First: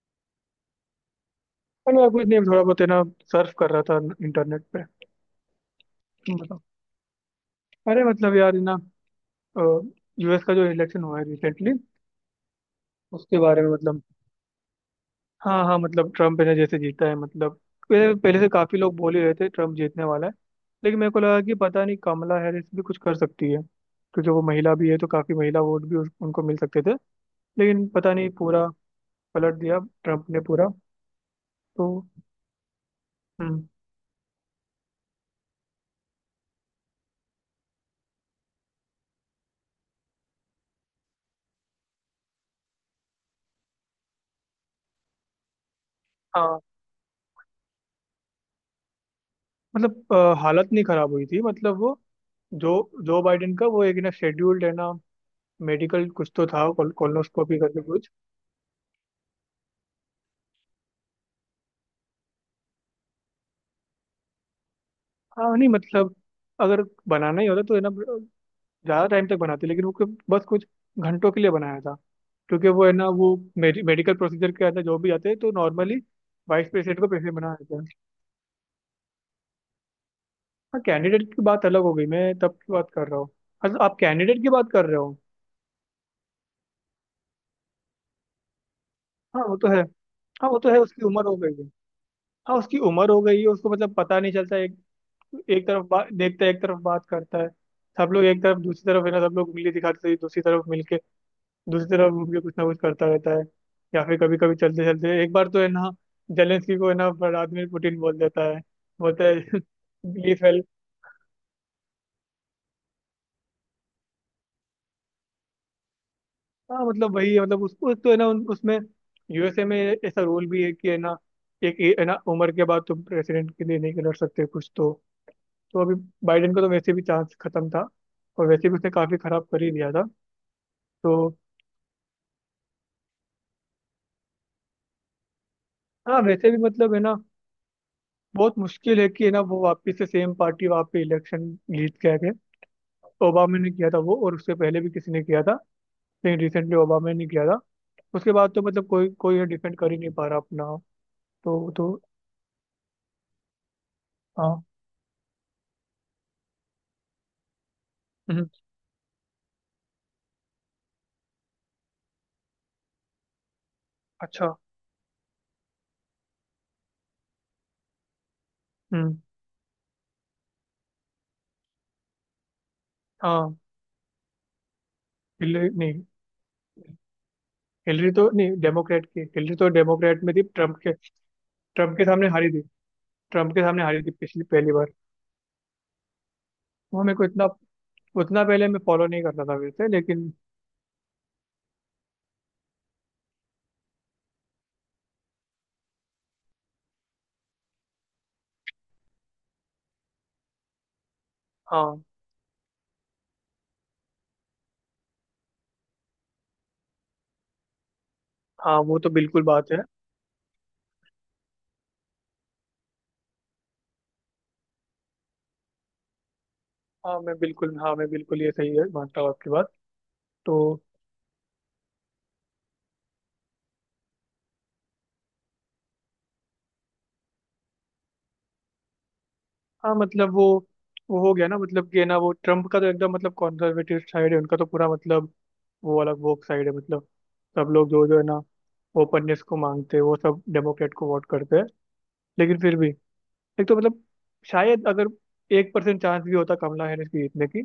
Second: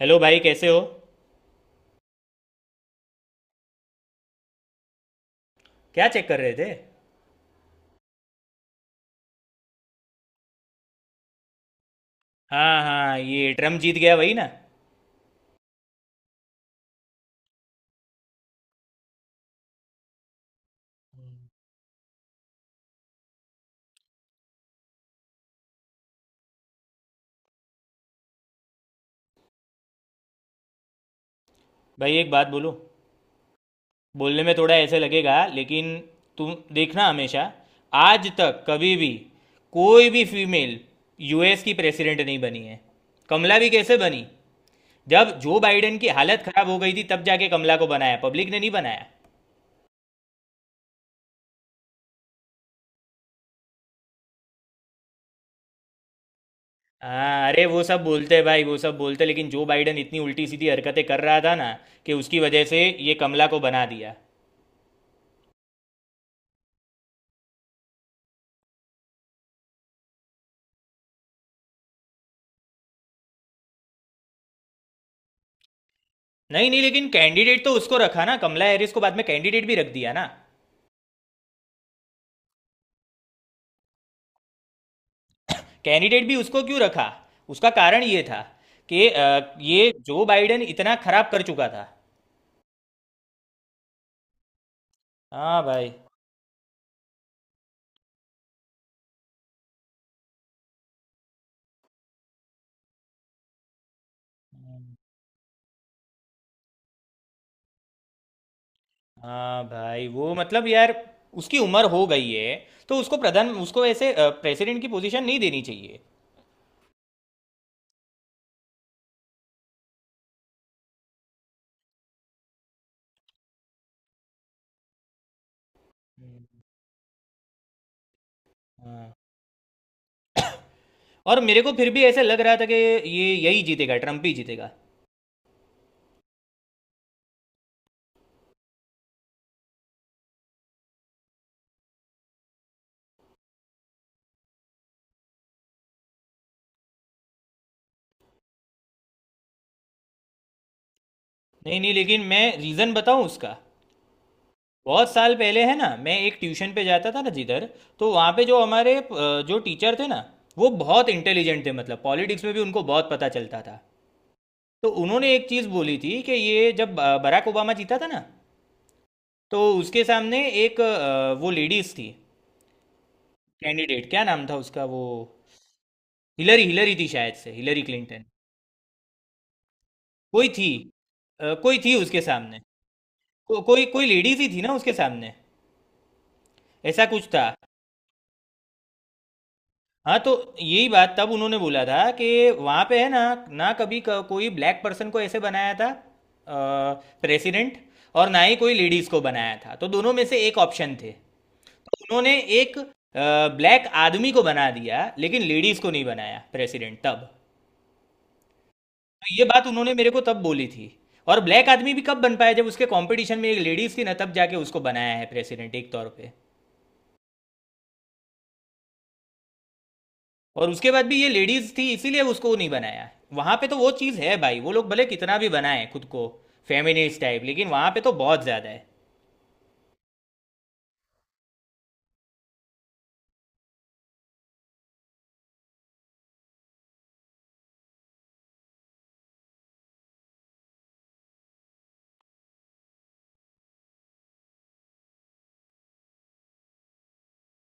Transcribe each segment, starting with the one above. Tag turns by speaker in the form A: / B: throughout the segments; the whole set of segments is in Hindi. A: हेलो भाई कैसे हो?
B: अरे यार, कुछ नहीं, थोड़ा बहुत है ना। सर्फ कर रहा था इंटरनेट पे।
A: क्या चेक
B: तुम
A: कर रहे
B: बताओ।
A: थे?
B: अरे मतलब यार, है ना, यूएस का जो इलेक्शन हुआ है रिसेंटली,
A: हाँ हाँ,
B: उसके
A: ये
B: बारे में
A: ट्रम्प जीत
B: मतलब।
A: गया वही ना।
B: हाँ हाँ, मतलब ट्रम्प है ना, जैसे जीता है, मतलब पहले पहले से काफी लोग बोल ही रहे थे ट्रम्प जीतने वाला है। लेकिन मेरे को लगा कि पता नहीं, कमला हैरिस भी कुछ कर सकती है, क्योंकि वो महिला भी है, तो काफी महिला वोट भी उनको मिल सकते थे। लेकिन पता नहीं, पूरा पलट दिया ट्रम्प ने पूरा, तो।
A: भाई एक बात बोलो।
B: हम्म।
A: बोलने में थोड़ा ऐसे लगेगा लेकिन तुम देखना, हमेशा आज तक कभी भी कोई भी फीमेल यूएस की प्रेसिडेंट नहीं बनी है। कमला भी कैसे बनी? जब जो बाइडेन की हालत
B: हाँ
A: खराब हो गई थी तब जाके कमला को बनाया, पब्लिक ने नहीं बनाया।
B: मतलब हालत नहीं खराब हुई थी, मतलब वो जो जो बाइडेन का, वो एक ना शेड्यूल्ड है ना मेडिकल, कुछ तो था
A: हाँ
B: कोलोनोस्कोपी
A: अरे वो
B: करके
A: सब
B: कुछ।
A: बोलते हैं भाई, वो सब बोलते हैं, लेकिन जो बाइडेन इतनी उल्टी सीधी हरकतें कर रहा था ना कि उसकी वजह से ये कमला को बना दिया।
B: हाँ नहीं, मतलब अगर बनाना ही होता तो है ना, ज़्यादा टाइम तक बनाते, लेकिन वो बस कुछ घंटों के लिए बनाया था। क्योंकि वो है ना, वो मेडिकल प्रोसीजर के अंदर जो भी आते हैं तो नॉर्मली वाइस
A: नहीं नहीं,
B: प्रेसिडेंट को
A: लेकिन
B: प्रेसिडेंट बना
A: कैंडिडेट तो
B: देते हैं।
A: उसको रखा ना, कमला हैरिस को बाद में कैंडिडेट भी रख दिया ना।
B: हाँ कैंडिडेट की बात अलग हो गई, मैं तब की बात कर रहा हूँ। अच्छा, आप कैंडिडेट की बात कर रहे हो।
A: कैंडिडेट भी उसको क्यों रखा? उसका कारण ये था कि
B: हाँ वो तो है।
A: ये जो
B: हाँ वो
A: बाइडेन
B: तो है,
A: इतना
B: उसकी उम्र
A: खराब
B: हो
A: कर
B: गई
A: चुका
B: है।
A: था।
B: हाँ उसकी उम्र हो गई है, उसको मतलब पता नहीं चलता है।
A: हाँ
B: एक तरफ
A: भाई।
B: बात देखता है, एक तरफ बात करता है। सब लोग एक तरफ, दूसरी तरफ है ना, सब लोग उंगली दिखाते हैं दूसरी तरफ मिलके। दूसरी तरफ घूम के कुछ ना कुछ करता रहता है। या फिर कभी कभी चलते चलते एक बार तो है ना, जेलेंस्की को है ना व्लादिमीर पुतिन बोल देता है, बोलता है
A: हाँ भाई वो
B: ये फेल।
A: मतलब यार, उसकी उम्र हो गई है तो उसको प्रधान, उसको ऐसे प्रेसिडेंट की पोजीशन नहीं देनी चाहिए।
B: हाँ मतलब वही है, मतलब उसको तो है ना, उसमें, यूएसए में ऐसा रूल भी है कि है ना, एक है ना उम्र के बाद तुम प्रेसिडेंट के लिए नहीं लड़ सकते कुछ तो। तो अभी बाइडेन को तो वैसे भी चांस खत्म था, और वैसे भी उसने
A: हाँ।
B: काफी खराब कर ही दिया था, तो।
A: और मेरे को फिर भी ऐसा लग रहा था कि ये यही जीतेगा, ट्रम्प ही जीतेगा।
B: हाँ वैसे भी मतलब है ना, बहुत मुश्किल है कि है ना, वो वापिस से सेम पार्टी वहाँ पे इलेक्शन जीत के आ गए। ओबामा ने किया था वो, और उससे पहले भी किसी ने किया था, लेकिन रिसेंटली ओबामा ने किया था। उसके बाद तो मतलब कोई कोई डिफेंड कर ही नहीं पा रहा अपना, तो
A: नहीं नहीं,
B: तो
A: लेकिन मैं रीज़न बताऊं उसका।
B: हाँ।
A: बहुत साल पहले है ना, मैं एक ट्यूशन पे जाता था ना जिधर, तो वहाँ पे
B: हम्म।
A: जो हमारे जो टीचर थे ना, वो बहुत इंटेलिजेंट थे, मतलब पॉलिटिक्स में भी उनको बहुत पता चलता था।
B: अच्छा।
A: तो उन्होंने एक चीज़ बोली थी कि ये जब बराक ओबामा जीता था ना,
B: हम्म।
A: तो उसके सामने एक वो लेडीज थी।
B: हाँ।
A: कैंडिडेट, क्या नाम था उसका वो?
B: हिलरी नहीं?
A: हिलरी, हिलरी थी शायद से, हिलरी
B: हिलरी
A: क्लिंटन।
B: तो नहीं, डेमोक्रेट की, हिलरी तो डेमोक्रेट में थी
A: कोई थी।
B: ट्रम्प के।
A: कोई थी
B: ट्रम्प के
A: उसके
B: सामने हारी
A: सामने।
B: थी। ट्रम्प के सामने
A: कोई
B: हारी
A: कोई
B: थी
A: लेडीज
B: पिछली
A: ही थी
B: पहली
A: ना
B: बार।
A: उसके सामने,
B: वो
A: ऐसा
B: मेरे को
A: कुछ था।
B: इतना, उतना पहले मैं फॉलो नहीं करता था वैसे,
A: हाँ तो
B: लेकिन।
A: यही बात तब उन्होंने बोला था कि वहाँ पे है ना, ना कभी कोई ब्लैक पर्सन को ऐसे बनाया था प्रेसिडेंट, और ना ही कोई लेडीज को बनाया था, तो दोनों में से एक ऑप्शन थे। तो
B: हाँ।
A: उन्होंने एक ब्लैक आदमी को बना दिया, लेकिन लेडीज को नहीं बनाया प्रेसिडेंट तब।
B: हाँ वो तो
A: तो
B: बिल्कुल
A: ये बात
B: बात है।
A: उन्होंने मेरे को तब बोली थी। और ब्लैक आदमी भी कब बन पाया, जब उसके कंपटीशन में एक लेडीज थी ना, तब जाके उसको बनाया है प्रेसिडेंट एक तौर पे।
B: हाँ मैं बिल्कुल ये सही है, मानता हूँ आपकी बात। तो।
A: और उसके बाद भी ये लेडीज थी, इसीलिए उसको नहीं बनाया वहां पे, तो वो चीज है भाई, वो लोग भले कितना भी बनाए खुद को फेमिनिस्ट टाइप, लेकिन वहां पे तो बहुत ज्यादा है।
B: हाँ मतलब वो हो गया ना, मतलब कि है ना वो ट्रम्प का तो एकदम मतलब कॉन्जर्वेटिव साइड है उनका तो पूरा, मतलब वो अलग, वो साइड है, मतलब सब लोग जो जो है ना ओपननेस को मांगते हैं वो सब डेमोक्रेट को वोट करते हैं। लेकिन फिर भी एक तो मतलब, शायद अगर 1% चांस भी होता कमला हैरिस की जीतने की,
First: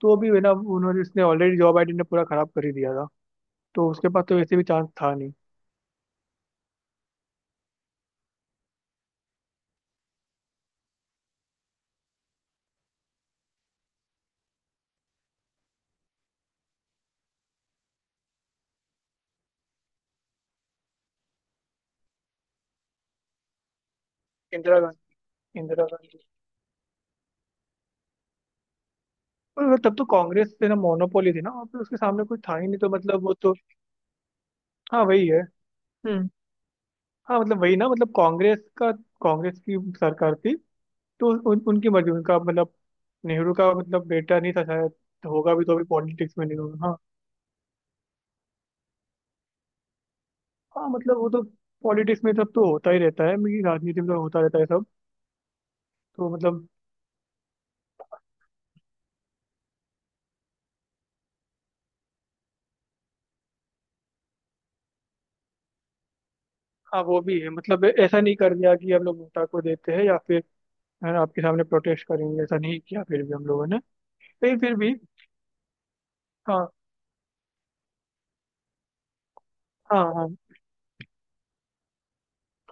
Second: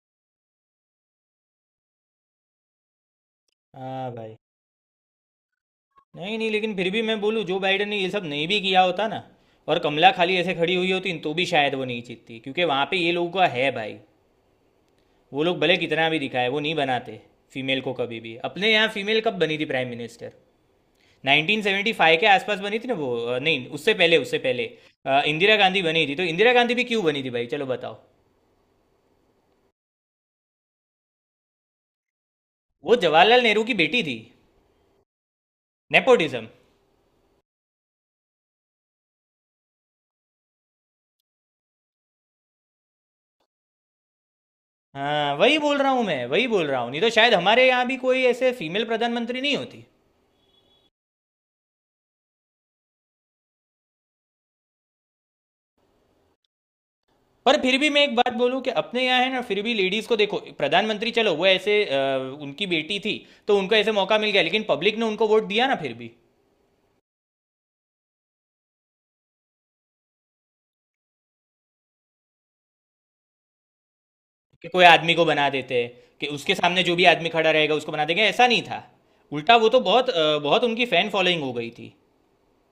B: तो भी है ना, उन्होंने, इसने, ऑलरेडी जॉब आईडी ने पूरा खराब कर ही दिया था। तो उसके
A: हाँ
B: पास
A: भाई।
B: तो वैसे भी चांस था नहीं।
A: नहीं नहीं, लेकिन फिर भी मैं बोलूँ, जो बाइडन ने ये सब नहीं भी किया होता ना, और कमला खाली ऐसे खड़ी हुई होती, तो भी शायद वो नहीं जीतती, क्योंकि वहां पे ये लोगों का है भाई। वो लोग भले कितना भी दिखाए, वो नहीं बनाते फीमेल को कभी भी। अपने यहाँ फीमेल कब बनी थी प्राइम मिनिस्टर? 1975 के आसपास बनी थी ना वो, नहीं उससे पहले, उससे पहले
B: इंदिरा
A: इंदिरा
B: गांधी।
A: गांधी
B: इंदिरा
A: बनी थी।
B: गांधी।
A: तो इंदिरा गांधी भी क्यों बनी थी भाई, चलो बताओ।
B: पर तब तो कांग्रेस से ना मोनोपोली थी ना, और फिर उसके सामने कोई था ही नहीं, तो
A: वो
B: मतलब वो
A: जवाहरलाल
B: तो।
A: नेहरू की बेटी थी।
B: हाँ वही है। हम्म।
A: नेपोटिज्म।
B: हाँ मतलब वही ना, मतलब कांग्रेस का, कांग्रेस की सरकार थी। तो उनकी मर्जी, उनका मतलब नेहरू का मतलब बेटा नहीं था शायद। तो
A: हाँ
B: होगा
A: वही
B: भी तो
A: बोल
B: भी
A: रहा हूँ मैं,
B: पॉलिटिक्स में
A: वही
B: नहीं
A: बोल रहा
B: होगा।
A: हूँ,
B: हाँ।
A: नहीं तो शायद हमारे यहाँ भी कोई ऐसे फीमेल प्रधानमंत्री नहीं होती।
B: हाँ मतलब वो तो पॉलिटिक्स में सब तो होता ही रहता है, मेरी राजनीति में तो होता रहता है सब। तो मतलब।
A: पर फिर भी मैं एक बात बोलूँ कि अपने यहाँ है ना, फिर भी लेडीज़ को देखो प्रधानमंत्री, चलो वो ऐसे उनकी बेटी थी तो उनको ऐसे मौका मिल गया, लेकिन पब्लिक ने उनको वोट दिया ना फिर भी।
B: हाँ वो भी है, मतलब ऐसा नहीं कर दिया कि हम लोग नोटा को देते हैं या फिर, है ना, आपके सामने प्रोटेस्ट करेंगे, ऐसा नहीं किया फिर भी हम लोगों ने। फिर
A: कि
B: फिर
A: कोई
B: भी।
A: आदमी को बना देते, कि उसके
B: हाँ।
A: सामने जो भी आदमी खड़ा रहेगा उसको बना देंगे, ऐसा नहीं था। उल्टा वो तो
B: हाँ।
A: बहुत
B: हाँ
A: बहुत उनकी फैन फॉलोइंग हो गई थी।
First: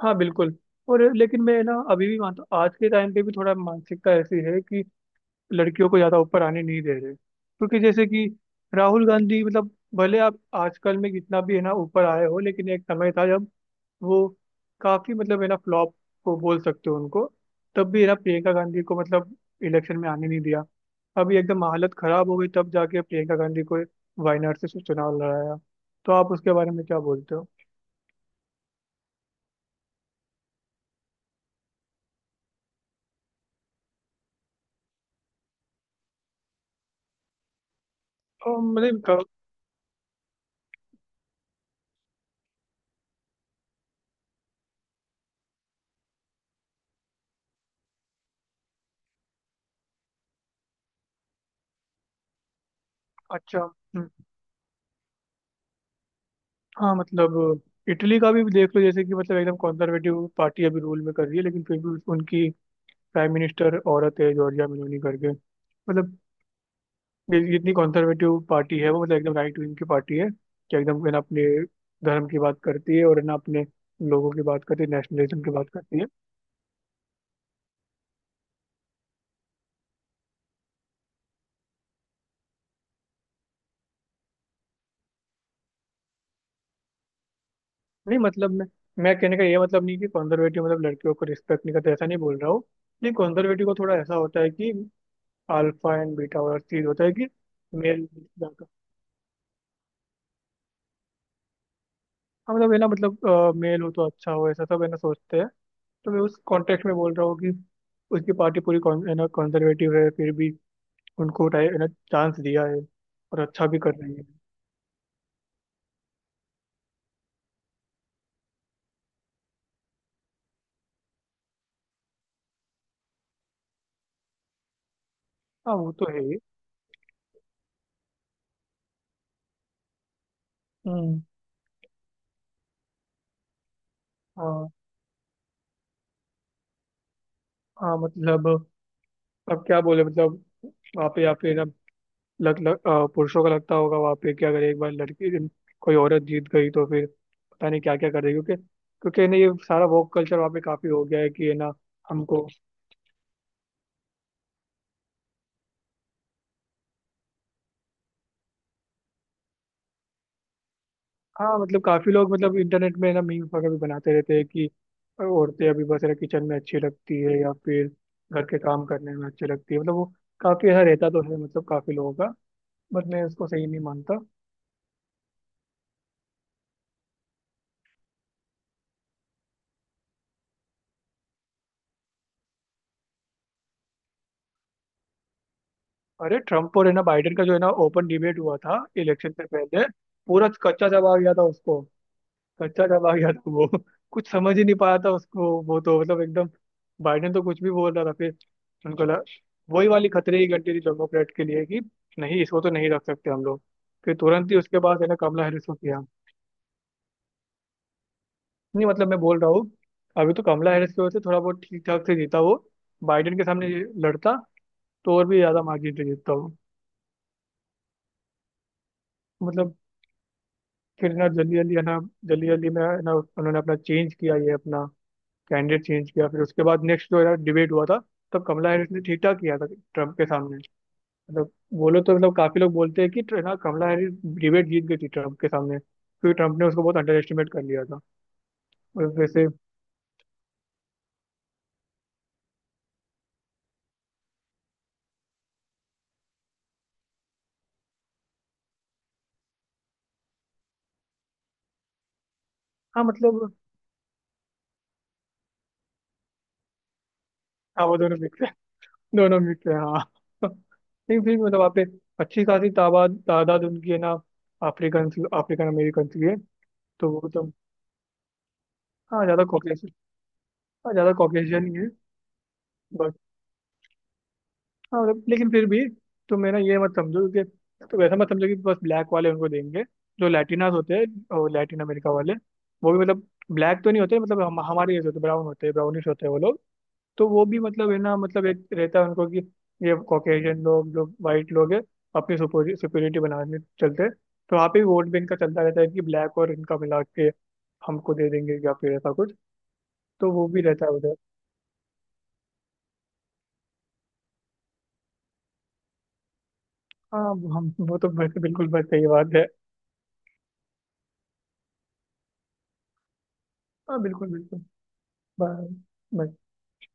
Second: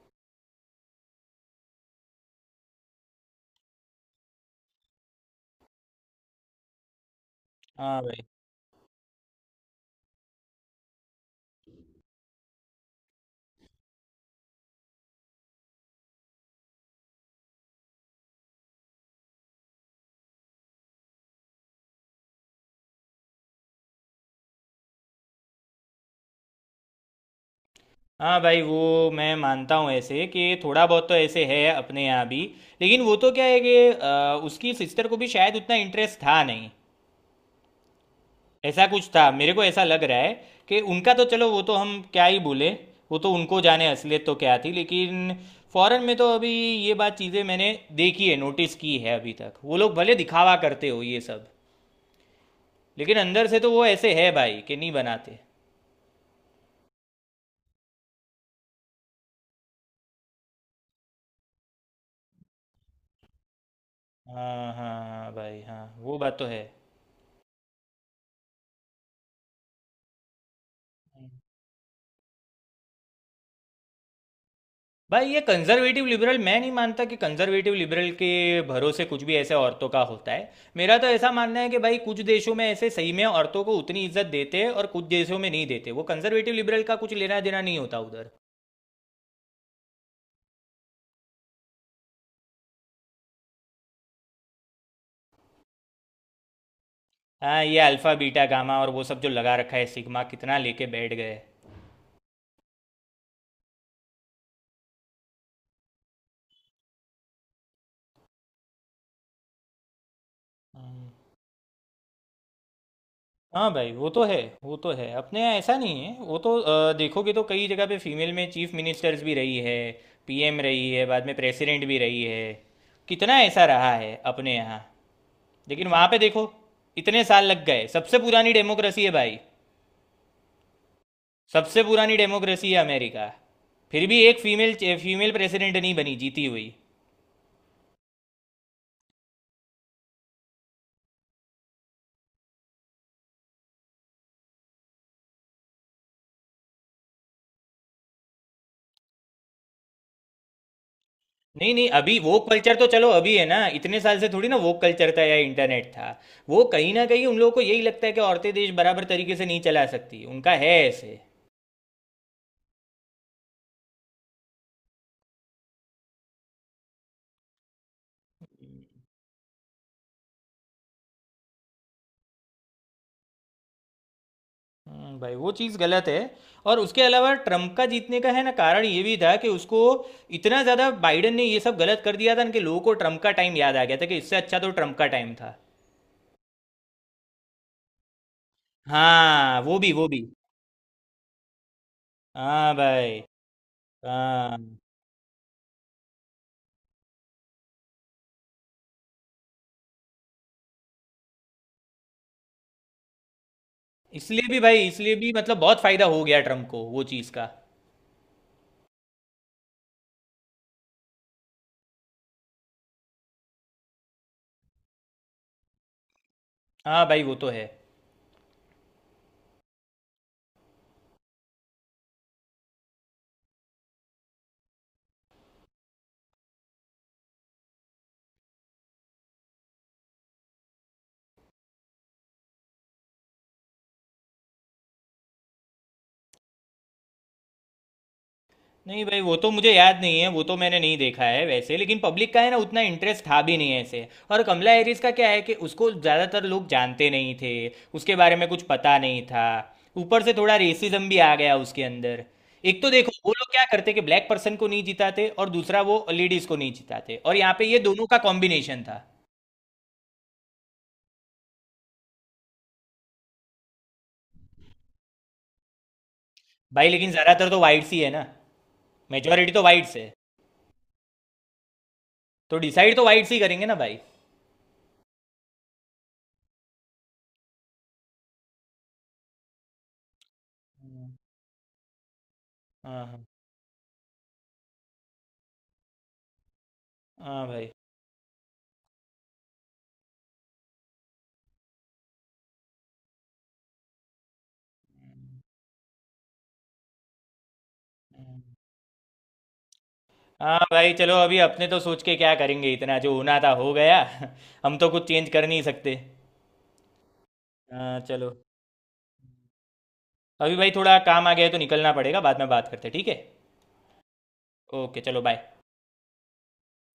B: हाँ बिल्कुल। और लेकिन मैं ना अभी भी मानता हूँ, आज के टाइम पे भी थोड़ा मानसिकता ऐसी है कि लड़कियों को ज़्यादा ऊपर आने नहीं दे रहे। क्योंकि
A: हाँ
B: जैसे
A: भाई।
B: कि राहुल गांधी, मतलब भले आप आजकल में कितना भी है ना ऊपर आए हो, लेकिन एक समय था जब वो काफ़ी मतलब है ना फ्लॉप को बोल सकते हो उनको। तब भी है ना प्रियंका गांधी को मतलब इलेक्शन में आने नहीं दिया। अभी एकदम हालत खराब हो गई तब जाके प्रियंका गांधी को वायनाड से चुनाव लड़ाया। तो आप उसके बारे में क्या बोलते हो?
A: हाँ भाई, वो मैं मानता हूँ ऐसे कि थोड़ा बहुत तो ऐसे है अपने यहाँ भी। लेकिन वो तो क्या है कि उसकी सिस्टर को भी शायद उतना इंटरेस्ट था नहीं, ऐसा
B: मतलब
A: कुछ था, मेरे को ऐसा लग रहा है। कि उनका तो चलो वो तो हम क्या ही बोले, वो तो उनको जाने असलियत तो क्या थी, लेकिन फॉरेन में तो अभी ये बात, चीज़ें मैंने देखी है, नोटिस की है अभी तक, वो लोग भले दिखावा करते हो ये सब, लेकिन अंदर से
B: अच्छा।
A: तो वो
B: हम्म।
A: ऐसे है भाई कि नहीं बनाते।
B: हाँ मतलब इटली का भी देख लो, जैसे कि मतलब एकदम कंजर्वेटिव पार्टी अभी रूल में कर रही है, लेकिन फिर भी उनकी प्राइम मिनिस्टर औरत है, जॉर्जिया
A: हाँ, हाँ
B: मेलोनी
A: हाँ
B: करके,
A: भाई हाँ,
B: मतलब
A: वो बात तो है।
B: जितनी कंजर्वेटिव पार्टी है वो, मतलब एकदम राइट विंग की पार्टी है कि एकदम है ना अपने धर्म की बात करती है, और है ना अपने लोगों की बात करती है,
A: भाई ये
B: नेशनलिज्म की बात करती
A: कंजर्वेटिव
B: है।
A: लिबरल, मैं नहीं मानता कि कंजर्वेटिव लिबरल के भरोसे कुछ भी ऐसे औरतों का होता है। मेरा तो ऐसा मानना है कि भाई, कुछ देशों में ऐसे सही में औरतों को उतनी इज्जत देते हैं और कुछ देशों में नहीं देते, वो कंजर्वेटिव लिबरल का कुछ लेना देना नहीं होता
B: नहीं
A: उधर।
B: मतलब, मैं कहने का ये मतलब नहीं कि कंजर्वेटिव मतलब लड़कियों को रिस्पेक्ट नहीं करते, ऐसा नहीं बोल रहा हूँ। लेकिन कंजर्वेटिव को थोड़ा ऐसा होता है कि अल्फा एंड बीटा और चीज होता है कि
A: हाँ ये
B: मेल,
A: अल्फा बीटा गामा और वो सब जो लगा रखा है सिग्मा, कितना लेके बैठ गए।
B: हाँ मतलब है ना, मतलब मेल हो तो अच्छा हो, ऐसा सब है ना सोचते हैं। तो मैं उस कॉन्टेक्स्ट में बोल रहा हूँ कि उसकी पार्टी पूरी है ना कंजर्वेटिव है, फिर भी उनको है ना चांस दिया है, और अच्छा
A: हाँ
B: भी
A: भाई
B: कर
A: वो
B: रही
A: तो
B: है।
A: है। वो तो है, अपने यहाँ ऐसा नहीं है, वो तो देखोगे तो कई जगह पे फीमेल में चीफ मिनिस्टर्स भी रही है। पीएम रही है, बाद में प्रेसिडेंट भी रही है। कितना ऐसा रहा है अपने यहाँ।
B: हाँ
A: लेकिन
B: वो
A: वहां
B: तो
A: पे
B: है ही।
A: देखो, इतने साल लग गए, सबसे पुरानी डेमोक्रेसी है भाई।
B: हम्म।
A: सबसे पुरानी डेमोक्रेसी है अमेरिका। फिर भी एक
B: हाँ।
A: फीमेल, प्रेसिडेंट नहीं बनी जीती हुई।
B: हाँ मतलब अब क्या बोले, मतलब वहाँ पे, या फिर ना लग, लग अ, पुरुषों का लगता होगा वहाँ पे कि अगर एक बार लड़की, कोई औरत जीत गई, तो फिर पता नहीं क्या क्या कर देगी। क्योंकि क्योंकि ना ये सारा वोक कल्चर वहाँ पे काफी हो गया है कि है ना
A: नहीं नहीं, अभी वो
B: हमको।
A: कल्चर तो चलो अभी है ना, इतने साल से थोड़ी ना वो कल्चर था या इंटरनेट था। वो कहीं ना कहीं उन लोगों को यही लगता है कि औरतें देश बराबर तरीके से नहीं चला सकती, उनका है ऐसे।
B: हाँ मतलब काफी लोग, मतलब इंटरनेट में ना मीम्स वगैरह भी बनाते रहते हैं कि औरतें अभी बस ना किचन में अच्छी लगती है, या फिर घर के काम करने में अच्छी लगती है, मतलब वो काफी ऐसा रहता तो है, मतलब काफी लोगों का। बट मैं उसको सही नहीं मानता।
A: भाई वो चीज़ गलत है। और उसके अलावा ट्रम्प का जीतने का है ना कारण ये भी था कि उसको इतना ज़्यादा बाइडेन ने ये सब गलत कर दिया था ना, कि लोगों को ट्रम्प का टाइम याद आ गया था कि इससे अच्छा तो ट्रम्प का टाइम था।
B: अरे ट्रम्प और है ना बाइडेन का जो है ना ओपन डिबेट हुआ था इलेक्शन से
A: हाँ वो
B: पहले,
A: भी, वो भी।
B: पूरा कच्चा जवाब दिया था उसको।
A: हाँ
B: कच्चा चला
A: भाई
B: गया था वो। कुछ समझ
A: हाँ।
B: ही नहीं पाया था उसको वो, तो मतलब एकदम बाइडेन तो कुछ भी बोल रहा था। फिर उनको लगा, वही वाली खतरे की घंटी थी डेमोक्रेट के लिए कि नहीं, इसको तो नहीं रख सकते हम लोग। फिर
A: इसलिए
B: तुरंत ही
A: भी
B: उसके
A: भाई,
B: बाद है ना
A: इसलिए भी,
B: कमला
A: मतलब
B: हैरिस को
A: बहुत
B: किया।
A: फायदा हो गया ट्रम्प को वो चीज़ का।
B: नहीं मतलब मैं बोल रहा हूँ, अभी तो कमला हैरिस की वजह से थोड़ा बहुत ठीक ठाक से जीता वो। बाइडेन के सामने ये लड़ता, तो और भी ज्यादा मार्जिन से जीतता वो।
A: हाँ भाई वो तो है।
B: मतलब फिर ना जल्दी जल्दी है ना, जल्दी जल्दी में है ना उन्होंने अपना चेंज किया, ये अपना कैंडिडेट चेंज किया। फिर उसके बाद नेक्स्ट जो यार डिबेट हुआ था, तब कमला हैरिस ने ठीक ठाक किया था ट्रम्प के सामने। मतलब बोलो तो, मतलब काफी लोग बोलते हैं कि ना कमला हैरिस डिबेट जीत गई थी ट्रम्प के सामने, क्योंकि ट्रम्प ने उसको बहुत अंडर एस्टिमेट कर लिया था।
A: नहीं
B: और
A: भाई, वो
B: वैसे।
A: तो मुझे याद नहीं है, वो तो मैंने नहीं देखा है वैसे, लेकिन पब्लिक का है ना उतना इंटरेस्ट था भी नहीं ऐसे, और कमला हैरिस का क्या है कि उसको ज़्यादातर लोग जानते नहीं थे। उसके बारे में कुछ पता नहीं था। ऊपर से थोड़ा रेसिज्म भी आ गया उसके अंदर। एक तो
B: हाँ
A: देखो, वो लोग
B: मतलब,
A: क्या करते कि ब्लैक पर्सन को नहीं जिताते, और दूसरा वो लेडीज को नहीं जिताते, और यहाँ पे ये
B: हाँ वो
A: दोनों का
B: दोनों मिक्स है।
A: कॉम्बिनेशन था।
B: दोनों मिक्स है, हाँ। नहीं फिर भी मतलब वहाँ पे अच्छी खासी तादाद तादाद उनकी है ना, अफ्रीकन अफ्रीकन अमेरिकन की है।
A: भाई लेकिन
B: तो वो
A: ज़्यादातर
B: तो।
A: तो वाइट्स ही है ना।
B: हाँ ज़्यादा
A: मेजोरिटी तो
B: कॉकेशियन
A: वाइट्स है।
B: हाँ ज़्यादा कॉकेशियन ही
A: तो डिसाइड तो
B: है।
A: वाइट्स ही करेंगे ना भाई।
B: हाँ मतलब, लेकिन फिर भी तुम है ना ये मत समझो कि, तो वैसा मत समझो कि बस ब्लैक वाले उनको देंगे। जो लैटिनास होते हैं और लैटिन अमेरिका वाले, वो भी
A: हाँ हाँ।
B: मतलब ब्लैक तो नहीं होते, मतलब हम हमारे जैसे होते, ब्राउन होते हैं, ब्राउनिश होते हैं वो लोग। तो वो
A: हाँ
B: भी
A: भाई
B: मतलब है ना, मतलब एक रहता है उनको कि ये कॉकेशियन लोग जो वाइट लोग हैं, अपनी सुपीरियरिटी बनाने चलते हैं। तो वहाँ पे भी वोट बैंक का चलता रहता है कि ब्लैक और इनका मिला के हमको दे देंगे या फिर ऐसा कुछ, तो वो
A: हाँ
B: भी रहता है
A: भाई
B: उधर।
A: चलो, अभी अपने तो सोच के क्या करेंगे, इतना जो होना था हो गया। हम तो कुछ चेंज कर नहीं सकते।
B: हाँ। हम वो
A: हाँ
B: तो
A: चलो।
B: बिल्कुल बिल्कुल सही बात है।
A: अभी भाई थोड़ा काम आ गया है तो निकलना पड़ेगा, बाद में बात करते हैं, ठीक है?
B: हाँ बिल्कुल बिल्कुल।
A: ओके चलो बाय।
B: ब। ब।